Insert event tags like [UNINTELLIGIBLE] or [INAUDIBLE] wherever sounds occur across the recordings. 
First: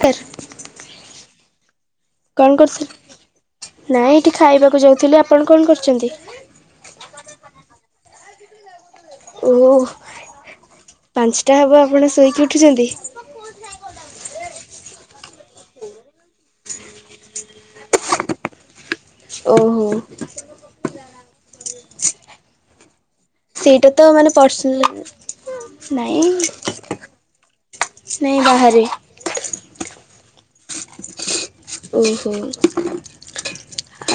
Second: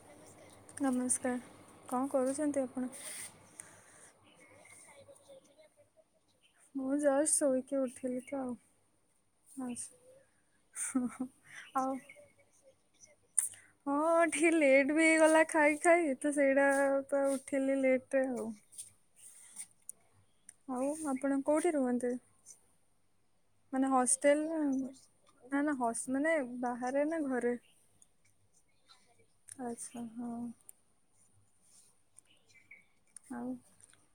Sir ନମସ୍କାର କଣ କରୁଚନ୍ତି ଆପଣ? ନାଇଁ ଏଇଠି ଖାଇବାକୁ ଯାଉଥିଲି ଆପଣ କଣ କରୁଛନ୍ତି? ମୁଁ ଜସ ଶୋଇକି ଉଠଥିଲି ତ ଆଉ। ଓହୋ ବାସ୍। ପାଞ୍ଚଟା ହବ ଆଉ ଆପଣ ଶୋଇକି ଉଠୁଛନ୍ତି? ହଁ ଠିକ ଲେଟ୍ ବି ହେଇଗଲା ଖାଇ ଖାଇ ତ ସେଇଟା ତ ଉଠିଲି ଲେଟରେ ଆଉ। ଓହୋ। ଆଉ ଆପଣ କେଉଁଠି ରୁହନ୍ତି? ସେଇଟା ମାନେ ତ ହଷ୍ଟେଲ ପର୍ସନାଲ ନା ନା ହସ ନାଇଁ ମାନେ ବାହାରେ ନା ଘରେ? ନାଇଁ ବାହାରେ। ଆଚ୍ଛା ହଉ। ଓହୋ। ଆଉ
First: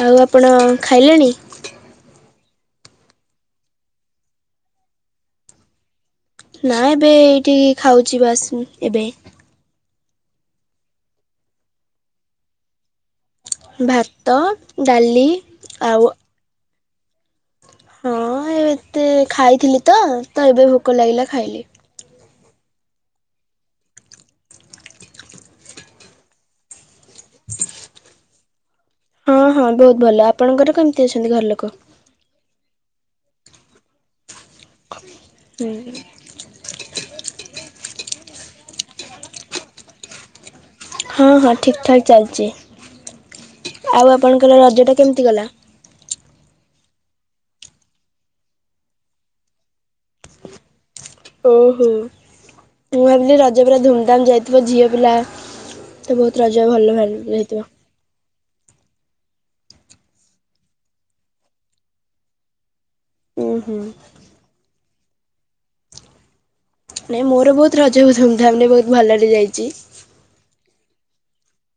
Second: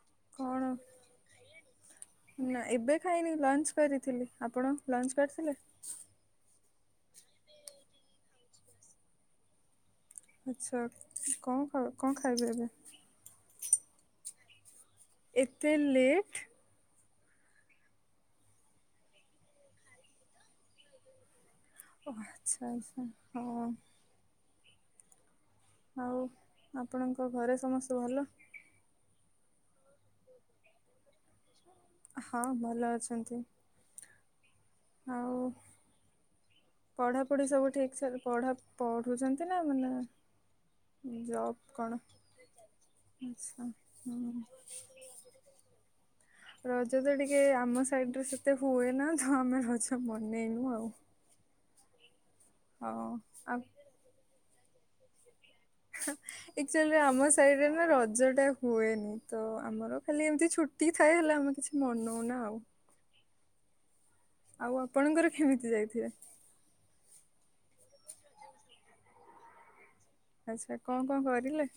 ଆଉ ଆପଣ କଣ? ଖାଇଲେଣି? ନା ଏବେ ଖାଇନି ଲଞ୍ଚ କରିଥିଲି। ଆପଣ ଲଞ୍ଚ କରିଥିଲେ? ନା ଏବେ ଏଇଠି ଖାଉଚି ଉଁ ବାସ୍ ଏବେ। ଆଚ୍ଛା କଣ ଖା କଣ ଖାଇବେ ଏବେ? ଭାତ, ଡାଲି ଏତେ ଆଉ ଲେଟ୍? ହଁ ଆ ଏତେ ଖାଇଥିଲି ତ। ତ ଏବେ ଭୋକ ଲାଗିଲା ଖାଇଲି। ଓହୋ ଆଚ୍ଛା ଆଚ୍ଛା ହଁ। ଆଉ ଆପଣଙ୍କ ଘରେ ସମସ୍ତେ ଭଲ? ହଁ ହଁ ବହୁତ ଭଲ ଆପଣଙ୍କର କେମିତି ଅଛନ୍ତି ଘରଲୋକ? ହଁ ଭଲ ଅଛନ୍ତି। ହୁଁ। ପଢାପଢି ସବୁ ଠିକ ସେ ପଢା ପଢୁଛନ୍ତି ନା ମାନେ ହଁ ହଁ ଜବ୍ ଠିକ୍ କଣ? ଠାକ୍ ଚାଲିଛି। ଆଚ୍ଛା ଆଉ ହୁଁ। ଆପଣଙ୍କର ରଜଟା କେମିତି ଗଲା? ରଜ ତ ଟିକେ ଆମ ସାଇଡରେ ସେତେ ହୁଏ ନା। ତ ଆମେ ରଜ ବନେଇନୁ ଆଉ। ଓହୋ ହଁ ମୁଁ ଭାବିଲି ଆଉ ରଜ ପୁରା ଧୁମଧାମ ଯାଇଥିବ। ଝିଅ ପିଲା ତ ବହୁତ ରଜ ଭଲ ଏକ୍ଚ୍ୟୁଆଲି ଭାଲ ଆମ ହେଇଥିବ। ସାଇଡରେ ନା ରଜ ଟା ହୁଏନି। ତ ଆମର ଖାଲି ଏମିତି ଛୁଟି ଥାଏ ହେଲେ ଆମେ କିଛି ମନଉନା ଆଉ। ଉଁ ହୁଁ। ଆଉ ଆପଣଙ୍କର କେମିତି ଯାଇଥିବେ? ନାଇଁ ମୋର ବହୁତ ରଜ ଧୁମ୍ ଧାମରେ ବହୁତ ଭଲରେ ଯାଇଛି। ଆଚ୍ଛା। କଣ କଣ କରିଲେ?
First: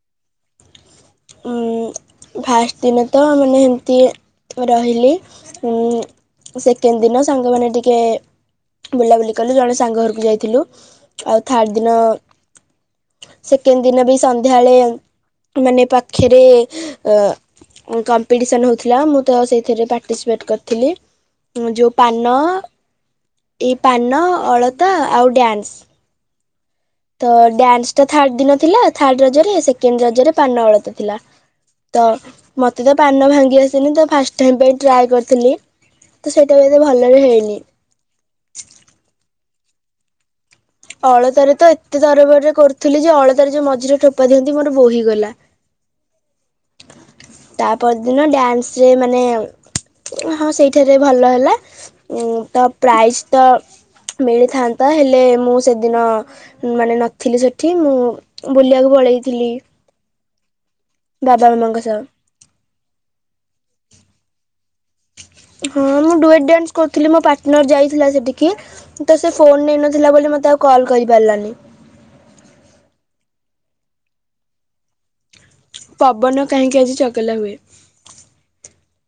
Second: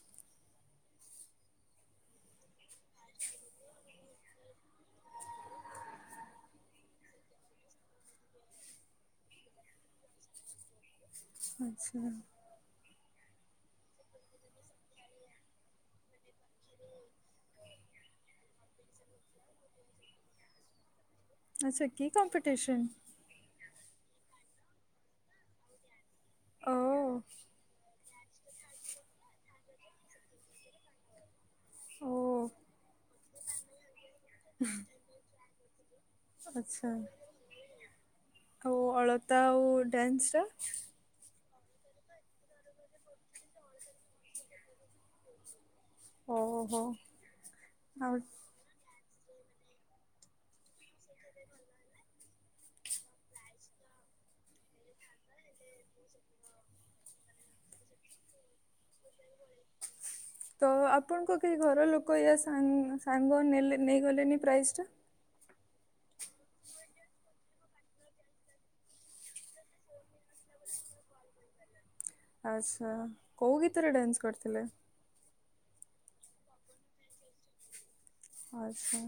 ଫାଷ୍ଟ ଦିନ ତ ମାନେ ଏମିତି ରହିଲି। ସେକେଣ୍ଡ ଦିନ ସାଙ୍ଗମାନେ ଟିକେ ବୁଲାବୁଲି କଲୁ। ଜଣେ ସାଙ୍ଗ ଘରକୁ ଯାଇଥିଲୁ। ଆଉ ଥାର୍ଡ ଦିନ, ଆଚ୍ଛା ସେକେଣ୍ଡ ଦିନ ବି ସନ୍ଧ୍ୟାବେଳେ ମାନେ ପା ଖରେ ଅ କମ୍ପିଟିସନ ହେଉଥିଲା। ମୁଁ ତ ସେଇଥିରେ ପାର୍ଟିସିପେଟ୍ କରିଥିଲି। ଆଚ୍ଛା ଯୋଉ କି ପାନ, କମ୍ପିଟିସନ୍ ଏଇ ପାନ, ଅଳତା ଆଉ ଡ୍ୟାନ୍ସ। ଓଃ। ତ ଡ୍ୟାନ୍ସ ଟା ଥାର୍ଡ ଦିନ ଥିଲା, ଥାର୍ଡ ରଜରେ ସେକେଣ୍ଡ ରଜରେ ପାନ ଅଳତା ଥିଲା। ତ ଓ ମତେ ତ ପାନ ଭାଙ୍ଗି ଆସିନି ତ ଫାଷ୍ଟ ଟାଇ ପାଇଁ ଟ୍ରାଏ କରିଥିଲି। ତ ସେଇଟା ବି ଏତେ ଆଚ୍ଛା। ଭଲରେ ହେଇନି। ଆଉ ଅଳତା ଆଉ ଡ୍ୟାନ୍ସ ଟା? ଅଳତାରେ ତ ଏତେ ତରବରରେ କରୁଥିଲି ଯେ, ଅଳତାରେ ଯୋଉ ମଝିରେ ଟୋପା ଦିଅନ୍ତି ମୋର ବୋହି ଗଲା। ଓହୋ ତା ପର ଆଉ ଦିନ ଡ୍ୟାନ୍ସ ରେ ମାନେ ହଁ ସେଇଠାରେ ଭଲ ହେଲା। ଉ ତ ପ୍ରାଇଜ ତ ମିଳିଥାନ୍ତା ହେଲେ, ମୁଁ ସେଦିନ ମାନେ ନଥିଲି ସେଠି। ମୁଁ ବୁଲିବାକୁ ପଳେଇଥିଲି। ତ ଆପଣଙ୍କ ବାବା କେହି ମାମାଙ୍କ ଘର ସହ ଲୋକ ୟା ସାଙ୍ଗ ସାଙ୍ଗ ନେଲେ ନେଇଗଲେନି ପ୍ରାଇଜଟା। ହଁ ମୁଁ ଡୁଏଟ ଡ୍ୟାନ୍ସ କରୁଥିଲି, ମୋ ପାର୍ଟନର୍ ଯାଇଥିଲା ସେଠିକି। ତ ସେ ଫୋନ ନେଇନଥିଲା ବୋଲି ମତେ ଆଉ କଲ୍ କରି ପାରିଲାନି। ଆଚ୍ଛା, କୋଉ ଗୀତରେ ଡ୍ୟାନ୍ସ କରିଥିଲେ? ପବନ କାହିଁକି ଆଜି ଚଗଲା ହୁଏ। ଆଚ୍ଛା।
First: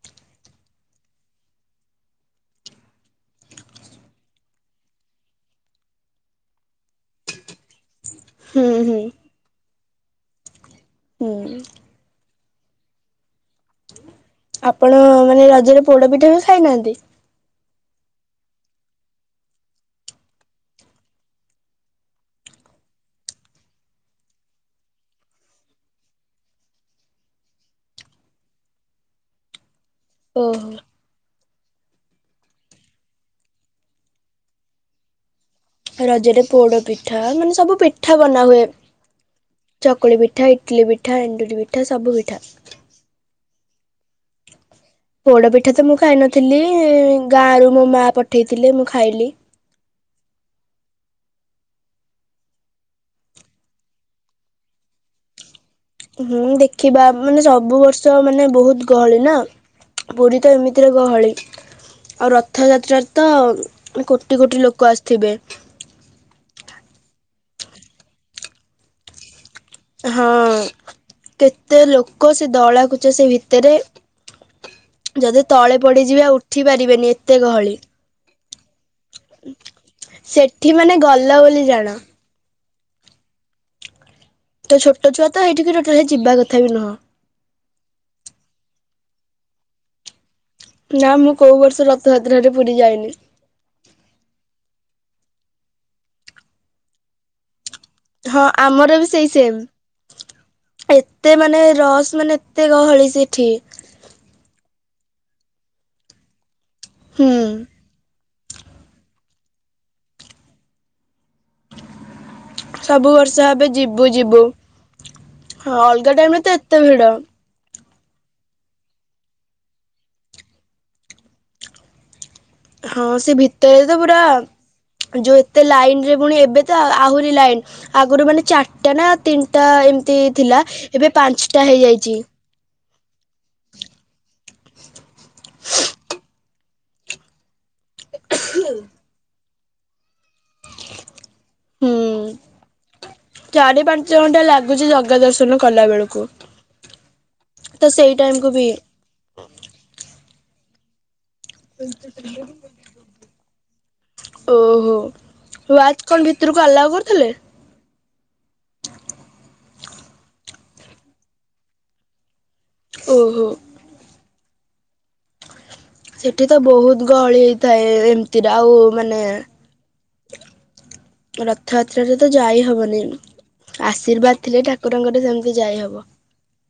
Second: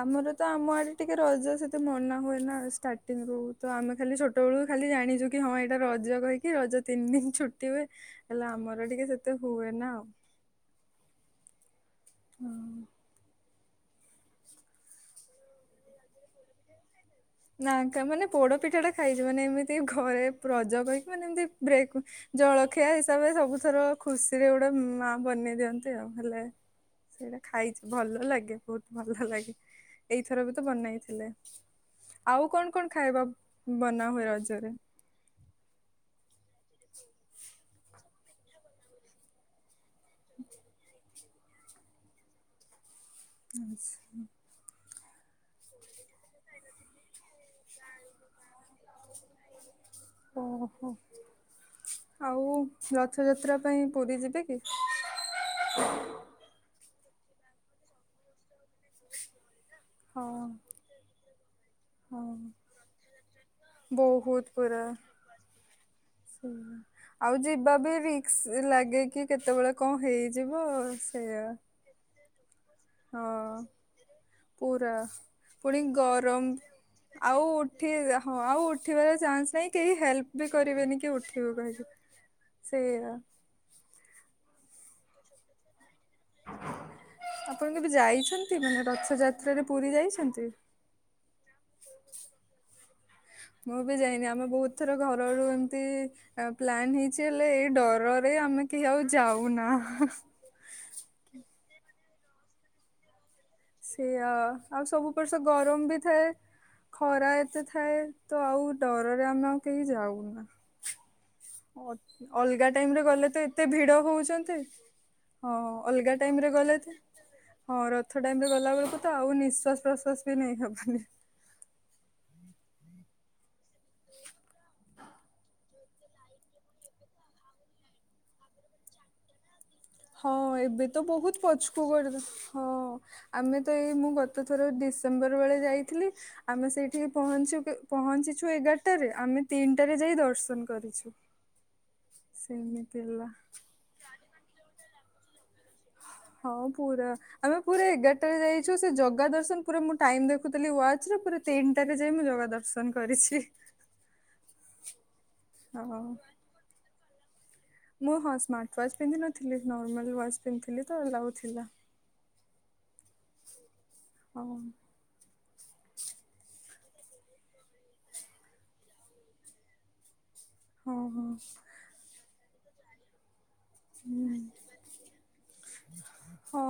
ଆମର ତ ଆମ ଆଡ଼େ ଟିକେ ରଜା ସେତେ ମନା ହୁଏ ନା ଷ୍ଟାର୍ଟିଂ ରୁ। ତ ଆମେ ଖାଲି ଛୋଟବେଳୁକୁ ଖାଲି ଜାଣିଛୁ କି ହଁ ଏଇଟା ରଜ କହିକି ରଜ ତିନି ଦିନ ଛୁଟି ହୁଏ। ହେଲେ ହୁଁ ଆମର ହୁଁ ଟିକେ ସେତେ ହୁଏ ନା ଆଉ। ହୁଁ। ହଁ। ଆପଣ ମାନେ ରଜରେ ପୋଡ଼ ପିଠା ବି ଖାଇନାହାନ୍ତି? ନା କା ମାନେ ପୋଡ଼ ପିଠା ଟା ଖାଇଛି। ମାନେ ଏମିତି ଘରେ ରଜ କହିକି ମାନେ ଏମିତି ବ୍ରେକ ଜଳଖିଆ ହିସାବରେ ସବୁଥର ଖୁସିରେ ଗୋଟେ ମା ବନେଇ ଦିଅନ୍ତି ଆଉ ହେଲେ ସେଇଟା ଖାଇଛି। ଭଲ ଲାଗେ ବହୁତ ଭଲ ଲାଗେ। ଏଇଥର ବି ତ ଓହୋ ବନେଇଥିଲେ। ଆଉ କଣ କଣ ଖାଇବା ବନା ହୁଏ ରଜରେ? ରଜରେ ପୋଡ଼ ପିଠା ମାନେ ସବୁ ପିଠା ବନାହୁଏ। ଚକୁଳି ପିଠା, ଇଟଲି ପିଠା, ଏଣ୍ଡୁରି ପିଠା ସବୁ ପିଠା। ଆଚ୍ଛା। ପୋଡ଼ ପିଠା ତ ମୁଁ ଖାଇନଥିଲି, ଗାଁରୁ ମୋ ମା ପଠେଇଥିଲେ ମୁଁ ଖାଇଲି ଓହୋଃ। ଆଉ ରଥଯାତ୍ରା ପାଇଁ ପୁରୀ ଯିବେ କି? ହୁଁ, ଦେଖିବା ମାନେ ସବୁ ବର୍ଷ ମାନେ ବହୁତ ଗହଳି ନା। ହଁ ପୁରୀ ତ ଏମିତିରେ ଗହଳି। ହଁ ଆଉ ରଥଯାତ୍ରାରେ ତ କୋଟି ବହୁତ କୋଟି ଲୋକ ଆସିଥିବେ। ହଁ ହଁ, ଆଉ ଯିବା ବି ରିକ୍ସ ଲାଗେ କି କେତେବେଳେ କଣ ହେଇଯିବ ସେଇଆ। ତେ ଲୋକ ସେ ଦଳାକୁୁଚା ହଁ ସେ ଭିତରେ। ପୁରା, ଯଦି ତଳେ ପୁଣି ପଡିଯିବେ ଆଉ ଗରମ ଉଠି ପାରିବେନି ଏତେ ଆଉ ଗହଳି ଉଠି ହଁ ଆଉ ଉଠିବାର ଚାନ୍ସ ନାହିଁ କେହି ହେଲ୍ପ ବି ସେଠି ମାନେ କରିବେନି କି ଗଲା ଉଠିବୁ ବୋଲି କହିକି ଜାଣ ସେଇଆ। ତ ଛୋଟ ଛୁଆ ତ ହେଇଠିକି ଟୋଟାଲୀ ଯିବା କଥା ବି ନୁହଁ ଆପଣ କେବେ ଯାଇଛନ୍ତି ମାନେ ରଥଯାତ୍ରାରେ ପୁରୀ ଯାଇଛନ୍ତି? ନା, ମୁଁ କୋଉ ବର୍ଷ ରଥଯାତ୍ରାରେ ପୁରୀ ଯାଇନି। ମୁଁ ବି ଯାଇନି ଆମ ବହୁତ ଥର ଘର ରୁ ଏମତି ପ୍ଲାନ ହେଇଛି ହେଲେ ଏଇ ଡର ଡରରେ ହଁ ଆମେ କେହି ଆମର ଆଉ ବି ସେଇ ସେମ୍ ଯାଉନା। ଏତେ ମାନେ ରସ୍ ମାନେ ଏତେ ଗହଳି ସେ ସେଠି ସେଆ ଆଉ ସବୁ ବର୍ଷ ଗରମ ବି ଥାଏ ଖରା ହୁଁ ଏତେ ଥାଏ। ତ ଆଉ ଡରରେ ଆମେ ଆଉ କେହି ଯାଉନା। ଅଲଗା ଟାଇମ ରେ ସବୁ ଗଲେ ବର୍ଷ ତ ଭାବେ ଏତେ ଭିଡ ଯିବୁ ଯିବୁ ହଉଛନ୍ତି। ହଁ, ଅଲଗା ଟାଇମ୍ ରେ ଟାଇମରେ ଗଲେ ଏତେ ତ ଭିଡ। ହଁ, ରଥ ଟାଇମ ରେ ଗଲାବେଳକୁ ତ ଆଉ ନିଶ୍ଵାସ ପ୍ରଶ୍ୟାସ୍ ବି ନେଇ ହବନି। ହୁଁ। ହଁ, ସେ ଭିତରେ ତ ପୁରା ଯୋଉ ଏ ଲାଇନରେ ପୁଣି ଏବେ ତ ଆହୁରି ଲାଇନ୍ ଆଗରୁ ମାନେ ଚାରିଟା ନା- ତିନିଟା ଏମିତି ହଁ ଥିଲା ତ ଏବେ ବହୁତ ପାଞ୍ଚଟା ପଛକୁ କରିଦ ହେଇଯାଇଛି। ହଁ। ଆମେ ତ ଏଇ ମୁଁ ଗତ ଥର ଡିସେମ୍ବର ବେଳେ ଯାଇଥିଲି ଆମେ ସେଇଠିକି ପହଞ୍ଚୁ ପହଞ୍ଚିଛୁ ଏଗାରଟାରେ ଆମେ ତିନିଟାରେ ଯାଇ ଦର୍ଶନ କରିଛୁ ହୁଁ ସେମିତି ହେଲା [UNINTELLIGIBLE] ଚଉଟା ଲାଗେ ଲୁଛି ଜାଗା ଦର୍ଶନ କଲା ବେଳକୁ। ହଁ ପୁରା ଆମେ ପୁରା ତ ସେଇ ଟାଇମ୍ ଏଗାରଟାରେ କୁ ବି ଯାଇଛୁ ସେ ଜଗା ଦର୍ଶନ ପୁରା ମୁଁ ଟାଇମ ଦେଖୁଥିଲି ୱାଚ୍ ରେ ପୁରା ତିନିଟାରେ ଯାଇ ମୁଁ ଜଗା ଦର୍ଶନ କରିଛି। ଓହୋ ହଁ ୱାଚ୍ କଣ ଭିତରକୁ ଆଲାଓ କରୁଥିଲେ ମୁଁ ହଁ ସ୍ମାର୍ଟ ୱାଚ୍ ପିନ୍ଧିନଥିଲି ନର୍ମାଲ ୱାଚ୍ ପିନ୍ଧଥିଲି ତ ଆଲାଉ ଥିଲା ଓହୋ। ହଁ। ସେଠି ତ ବହୁତ ଗହଳି ହେଇଥାଏ ଏମିତିରେ ଆଉ ମାନେ ହଁ ହଁ ରଥଯାତ୍ରାରେ ତ ଯାଇ ହବନି ହୁଁ। ଆଶୀର୍ବାଦ ଥିଲେ ଠାକୁରଙ୍କର ସେମିତି ଯାଇ ହବ ହଁ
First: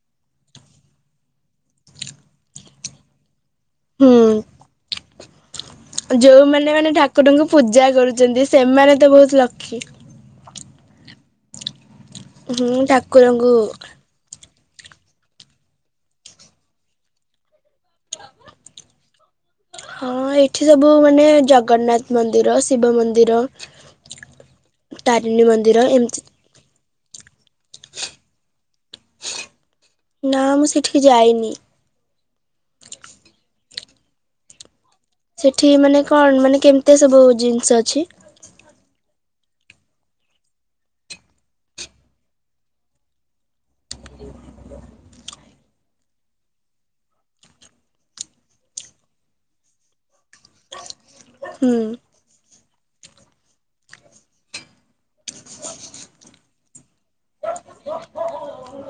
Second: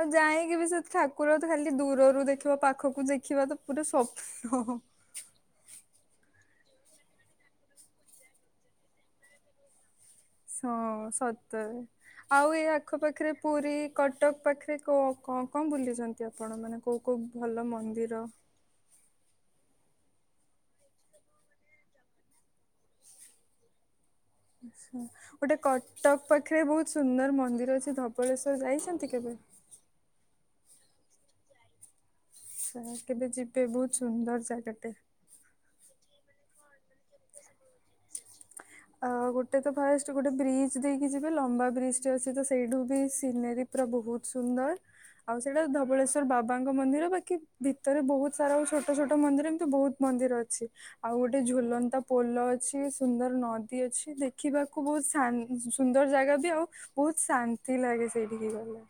ଆଉ ଯାଇକି ବି ସେ ଠାକୁର ତ ଖାଲି ଦୂରରୁ ଦେଖିବ ପାଖକୁ ଦେଖିବା ତ ପୁରା ସ୍ବପ୍ନ ଯେଉଁମାନେ ମାନେ ଠାକୁରଙ୍କୁ ପୂଜା କରୁଛନ୍ତି ସେମାନେ ତ ବହୁତ ଲକି ହଁ ସତରେ ଆଉ ଏଇ ହୁଁ ଆଖପାଖରେ ଠାକୁରଙ୍କୁ ପୁରୀ କଟକ ପାଖରେ କଣ କଣ ବୁଲିଛନ୍ତି ଆପଣ ମାନେ କୋଉ କୋଉ ଭଲ ମନ୍ଦିର? [INAUDIBLE] ହଁ ଏଇଠି ସବୁ ମାନେ ଜଗନ୍ନାଥ ମନ୍ଦିର ଶିବ ମନ୍ଦିର [INAUDIBLE] ଆ ତାରିଣୀ ଗୋଟେ ମନ୍ଦିର କଟକ ଏମିତି ପାଖରେ ବହୁତ ସୁନ୍ଦର ମନ୍ଦିର ଅଛି ଧବଳେଶ୍ଵର ଯାଇଛନ୍ତି କେବେ ନା ମୁଁ ସେଠିକି ଯାଇନି କେବେ ଯିବେ ବହୁତ ସୁନ୍ଦର ଜାଗାଟେ ସେଠି ମାନେ କଣ ମାନେ କେମିତି ସବୁ ଜିନିଷ ଅଛି ଆ ଗୋଟେ ତ ଫାଷ୍ଟ ଗୋଟେ ବ୍ରିଜ୍ ଦେଇକି ଯିବେ ଲମ୍ବା ବ୍ରିଜ ଟେ ଅଛି ତ ସେଇଠୁ ବି ସିନେରୀ ପ୍ରଭୁ ବହୁତ ସୁନ୍ଦର ଆଉ ସେଇଟା ଧବଳେଶ୍ଵର ବାବାଙ୍କ ମନ୍ଦିର ପାଖେ ଭିତରେ ବହୁତ ସାରା ଆଉ ଛୋଟ ଛୋଟ ମନ୍ଦିର ଏମିତି ବହୁତ ମନ୍ଦିର ଅଛି ଆଉ ଗୋଟେ ହୁଁ ଝୁଲନ୍ତା ପୋଲ ଅଛି ସୁନ୍ଦର ନଦୀ ଅଛି ଦେଖିବାକୁ ବହୁତ ଶା ସୁନ୍ଦର ଜାଗା ବି ଆଉ ବହୁତ ଶାନ୍ତି ଲାଗେ ସେଠିକି ଗଲେ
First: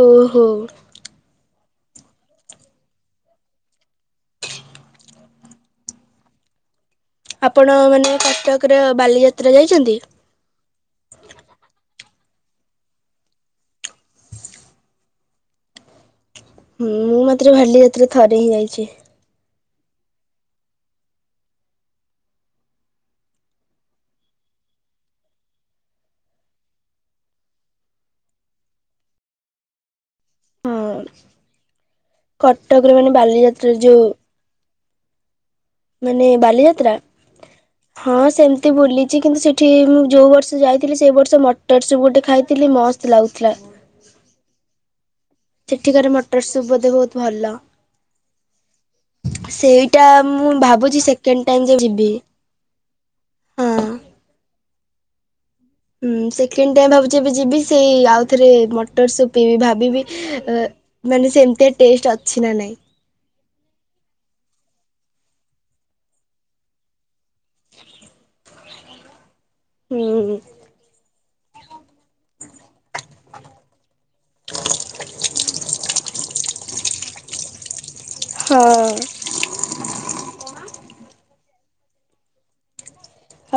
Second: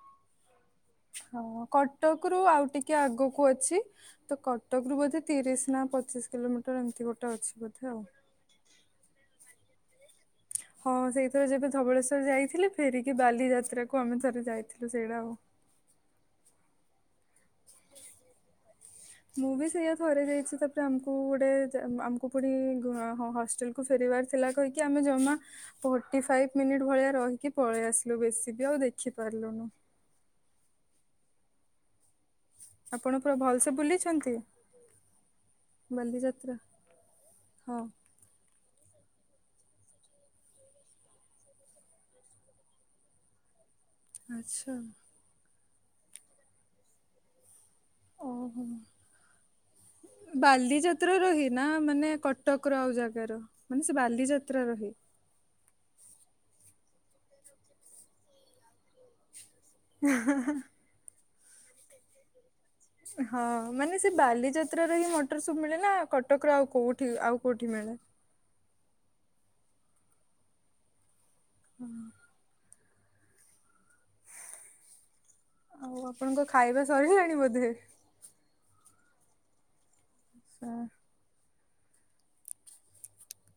ଓହୋ। ହଁ କଟକ ରୁ ଆଉ ଟିକେ ଆଗକୁ ଅଛି ତ କଟକ ରୁ ବୋଧେ ତିରିଶ ନା ପଚିଶ କିଲୋମିଟର ଏମିତି ଗୋଟେ ଅଛି ବୋଧେ ଆଉ ପୁରା ବାଲିଯାତ୍ରା ଯାଇଛନ୍ତି? ହଁ ସେଇଥିରେ ଯେବେ ଧବଳେଶ୍ଵର ଯାଇଥିଲେ ଫେରିକି ବାଲିଯାତ୍ରାକୁ ଆମେ ଥରେ ଯାଇଥିଲୁ ସେଇଟା ଆଉ। ମୁଁ ମାତ୍ର ଭାଲି ଯାତ୍ରା ଥରେ ହିଁ ଯାଇଚି। ମୁଁ ବି ସେଇଆ ଥରେ ଯାଇଚି ତାପରେ ଆମକୁ ଗୋଟେ ଆମକୁ ପୁଣି ହଷ୍ଟେଲ କୁ ଫେରିବାର ଥିଲା କହିକି ଆମେ ଜମା ଫୋର୍ଟି ଫାଇଭ୍ ମିନିଟ ଭଳିଆ ରହିକି ପଳେଇ ଆସିଲୁ। ବେଶୀ ବି ଆଉ ଦେଖି ପାରିଲୁନୁ। ହଁ କଟକରେ ମାନେ ଆପଣ ପୁରା ଭଲସେ ବାଲିଯାତ୍ରା ଯୋଉ ବୁଲିଛନ୍ତି ମାନେ ବାଲିଯାତ୍ରା? ହଁ ସେମିତି ବୁଲିଚି। କିନ୍ତୁ ସେଠି ମୁଁ ଯୋଉ ବର୍ଷ ଯାଇଥିଲି ସେଇ ବର୍ଷ ମଟର ସୁପ୍ ଗୋଟେ ଖାଇଥିଲି ମସ୍ତ ତ ଲାଗୁଥିଲା। ଆଚ୍ଛା। ସେଠିକାର ମଟର ସୁପ ବୋଧେ ବହୁତ୍ ଭଲ। ଓହୋ। ସେଇଟା ମୁଁ ଭାବୁଚି ବାଲିଯାତ୍ରାର ସେକେଣ୍ଡ ହି ନା ଟାଇମ୍ ଯୋଉ ମାନେ ଯିବି। କଟକର ଆଉ ଜାଗାର ହଁ। ମାନେ ସେ ବାଲିଯାତ୍ରାରେ ରହେ। ହୁଁ ସେକେଣ୍ଡ ଟାଇମ୍ ଭାବୁଚି ଏବେ ଯିବି ସେଇ ଆଉ ଥରେ ମଟର ସୁପ୍ ପିଇବିି ଭାବ୍ ବି ବି ମାନେ ସେ ଏମିତିଆ ଟେଷ୍ଟ ଅଛି ନା ନାହିଁ। ହଁ ମାନେ ସେ ବାଲିଯାତ୍ର ର ହିଁ ମଟର ସୁପ୍ ମିଳେ ନା କଟକ ର ଆଉ କୋଉଠି ଆଉ କୋଉଠି ମିଳେ? ହୁଁ। ହୁଁ। ଆଉ ଆପଣଙ୍କ ଖାଇବା ସଇଲାଣି ବୋଧେ ହଁ। ହୁଁ।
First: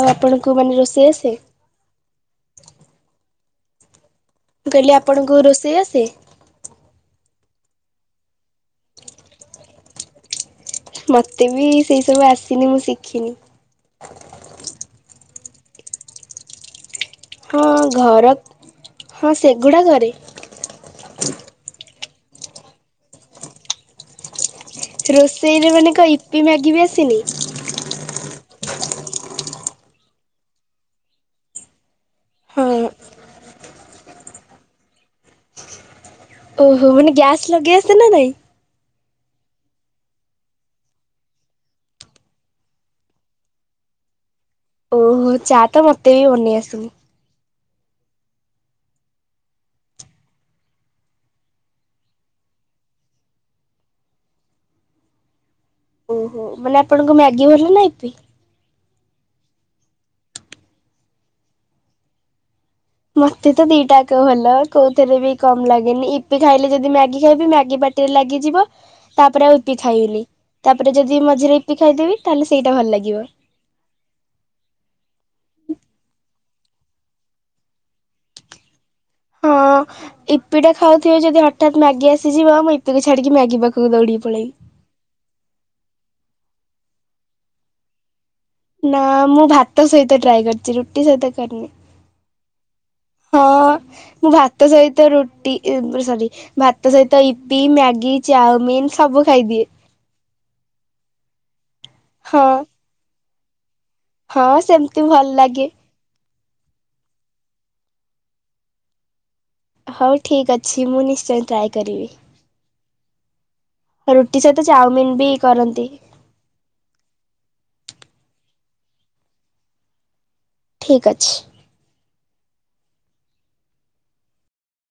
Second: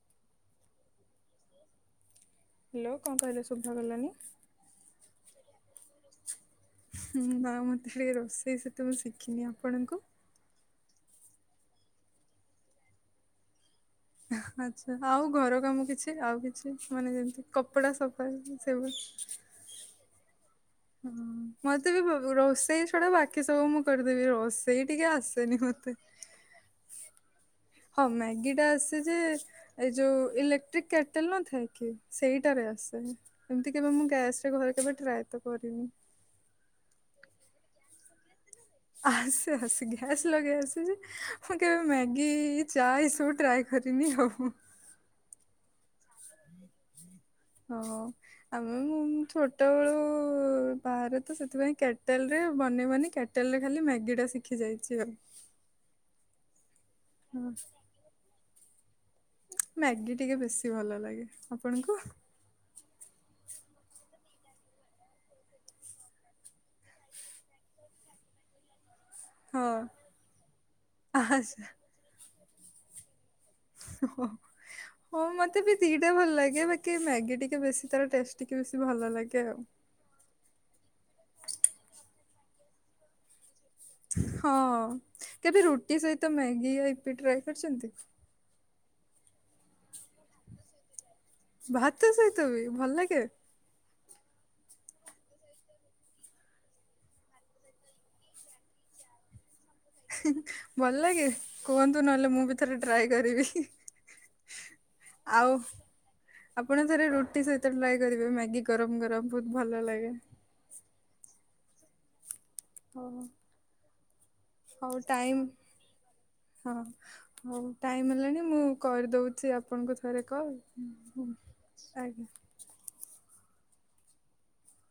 ଆଉ ଆପଣଙ୍କୁ ମାନେ ରୋଷେଇ ଆସେ? ହ୍ୟାଲୋ କଣ କହିଲେ ଶୁଭା ଗଲାନି? ମୁଁ କହିଲି ଆପଣଙ୍କୁ ରୋଷେଇ ଆସେ? ନା ମତେ ଟିକେ ରୋଷେଇ ସେତେ ମୁଁ ଶିଖିନି। ଆପଣଙ୍କୁ? ମତେ ବି ସେଇ ସବୁ ଆସିନି ମୁଁ ଶିଖିନି। ଆଚ୍ଛା ଆଉ ଘର କାମ କିଛି ଆଉ କିଛି ମାନେ ଯେମତି କପଡ଼ା ସଫା ସେବୁ ଗୁଡ଼ାକରେ ହୁଁ ମତେ ବି ରୋଷେଇ ଛଡା ବାକି ସବୁ ମୁଁ କରିଦେବି ରୋଷ୍ ସେଇ ଟିକେ ଆସେନି ମତେ। ଇ ମ୍ୟାଗି ବି ଆସିନି? ହଁ ମ୍ୟାଗିଟା ଆସେ ଯେ ଯୋଉ ଇଲେକ୍ଟ୍ରିକ୍ କେଟେଲ ନଥାଏ କି ସେଇଟାରେ ହଁ ଆସେ। ଏମତି କେବେ ମୁଁ ଗ୍ୟାସ ରେ ଘରେ କେବେ ଟ୍ରାଏ ତ କରିନି। ଓହୋ ମାନେ ଗ୍ୟାସ୍ ଲଗେଇ ଆସେ ନା ନାଇଁ? ଆସେ ଆସେ ଗ୍ୟାସ୍ ଲଗେଇ ଆସେ ଯେ ମୁଁ କେବେ ମ୍ୟାଗି ଚା ଏସବୁ ଟ୍ରାଏ କରିନି ଆଉ। ଓହୋ ଚା ତ ମତ୍ ହଁ। ଆମେ ଛୋଟ ବେଳୁ ବାହାରେ ତ ସେଥିପାଇଁ କେଟେଲ ରେ ବନେଇ ବନେଇ ଟୋଟାଲରେ ଖାଲି ମ୍ୟାଗିଟା ଶିଖି ଯାଇଚି ଆଉ। ଓହୋ ମାନେ ଆପଣଙ୍କୁ ମ୍ୟାଗି ହଁ ଭଲ ନା ଇପି? ମ୍ୟାଗି ଟିକେ ବେଶୀ ଭଲ ଲାଗେ। ଆପଣଙ୍କୁ? ମତେ ତ ଦିଟା ଆକ ଭଲ କୋଉଥେରେ ବି କମ ଲାଗେନି। ଇପି ଖାଇଲେ ଯଦି ମ୍ୟାଗି ଖାଇବି ମ୍ୟାଗି ପାଟ୍ ପାଟି ରେ ଲାଗିଯିବ। ତାପରେ ଆଉ ହଁ ଇପି ଖାଇବିନି। ତାପରେ ଯଦି ମଝିରେ ଆଚ୍ଛା। ଇପି ଖାଇଦେବି ତାହେଲେ ସେଇଟା ଭଲ ଲାଗିବ। ଉ ଓହୋ। ହଁ ମତେ ବି ଦିଟା ଭଲ ଲାଗେ। ବାକି ମ୍ୟାଗି ଟିକେ ବେଶୀ ତାର ଟେଷ୍ଟି ଟିକେ ବେଶୀ ଭଲ ଲାଗେ। ହଁ ଆଉ। ଇପିଟା ଖାଉଥିବି ଯଦି ହଠାତ୍ ମ୍ୟାଗି ଆସିଯିବ ମୁଁ ଇପିକୁ ଛାଡିକି ମ୍ୟାଗି ପାଖକୁ ଦୌଡିକି ହଁ ପଳେଇବି। କେବେ ରୁଟି ସହିତ ମ୍ୟାଗିି ୟା ୟପି ଟ୍ରାଏ କରିଛନ୍ତି? ନା ମୁଁ ଭାତ ସହିତ ଟ୍ରାଏ କରିଛି, ରୁଟି ସହିତ କରିନି, ଭାତ ସହିତ ବି ଭଲ ଲାଗେ ହଁ ମୁଁ ଭାତ ତା ସହିତ ରୁଟି [UNINTELLIGIBLE] ସରି। ଭାତ ସହିତ ଇିପି, ମ୍ୟାଗି, ଚାଉମିିନ ସବୁ ଖାଇଦିଏ। ଭଲ ଲାଗେ କୁହନ୍ତୁ ନହେଲେ ହଁ ମୁଁ ବି ଥରେ ଟ୍ରାଏ କରିବି? ହଁ ସେମତି ଭଲ ଆଉ ଲାଗେ। ଆପଣ ଥରେ ରୁଟି ସହିତ ଟ୍ରାଏ କରିବେ ମ୍ୟାଗି ଗରମ ଗରମ। ବହୁତ ଭଲ ଲାଗେ। ହଉ ଠିକ୍ ଅଛି ମୁଁ ନିଶ୍ଚୟ ଟ୍ରାଏ କରିବି। ହଉ। ରୁଟି ସହିତ ହଉ ଚାଉମିିନ ବି ଟାଇମ୍ କରନ୍ତି। ହଁ ହଉ ଟାଇମ ହେଲାଣି ମୁଁ କରିଦଉଛି ଆପଣଙ୍କୁ ଥରେ କଲ୍। ହୁଁ ଠିକ ହୁଁ ଅଛି। ଆଜ୍ଞା।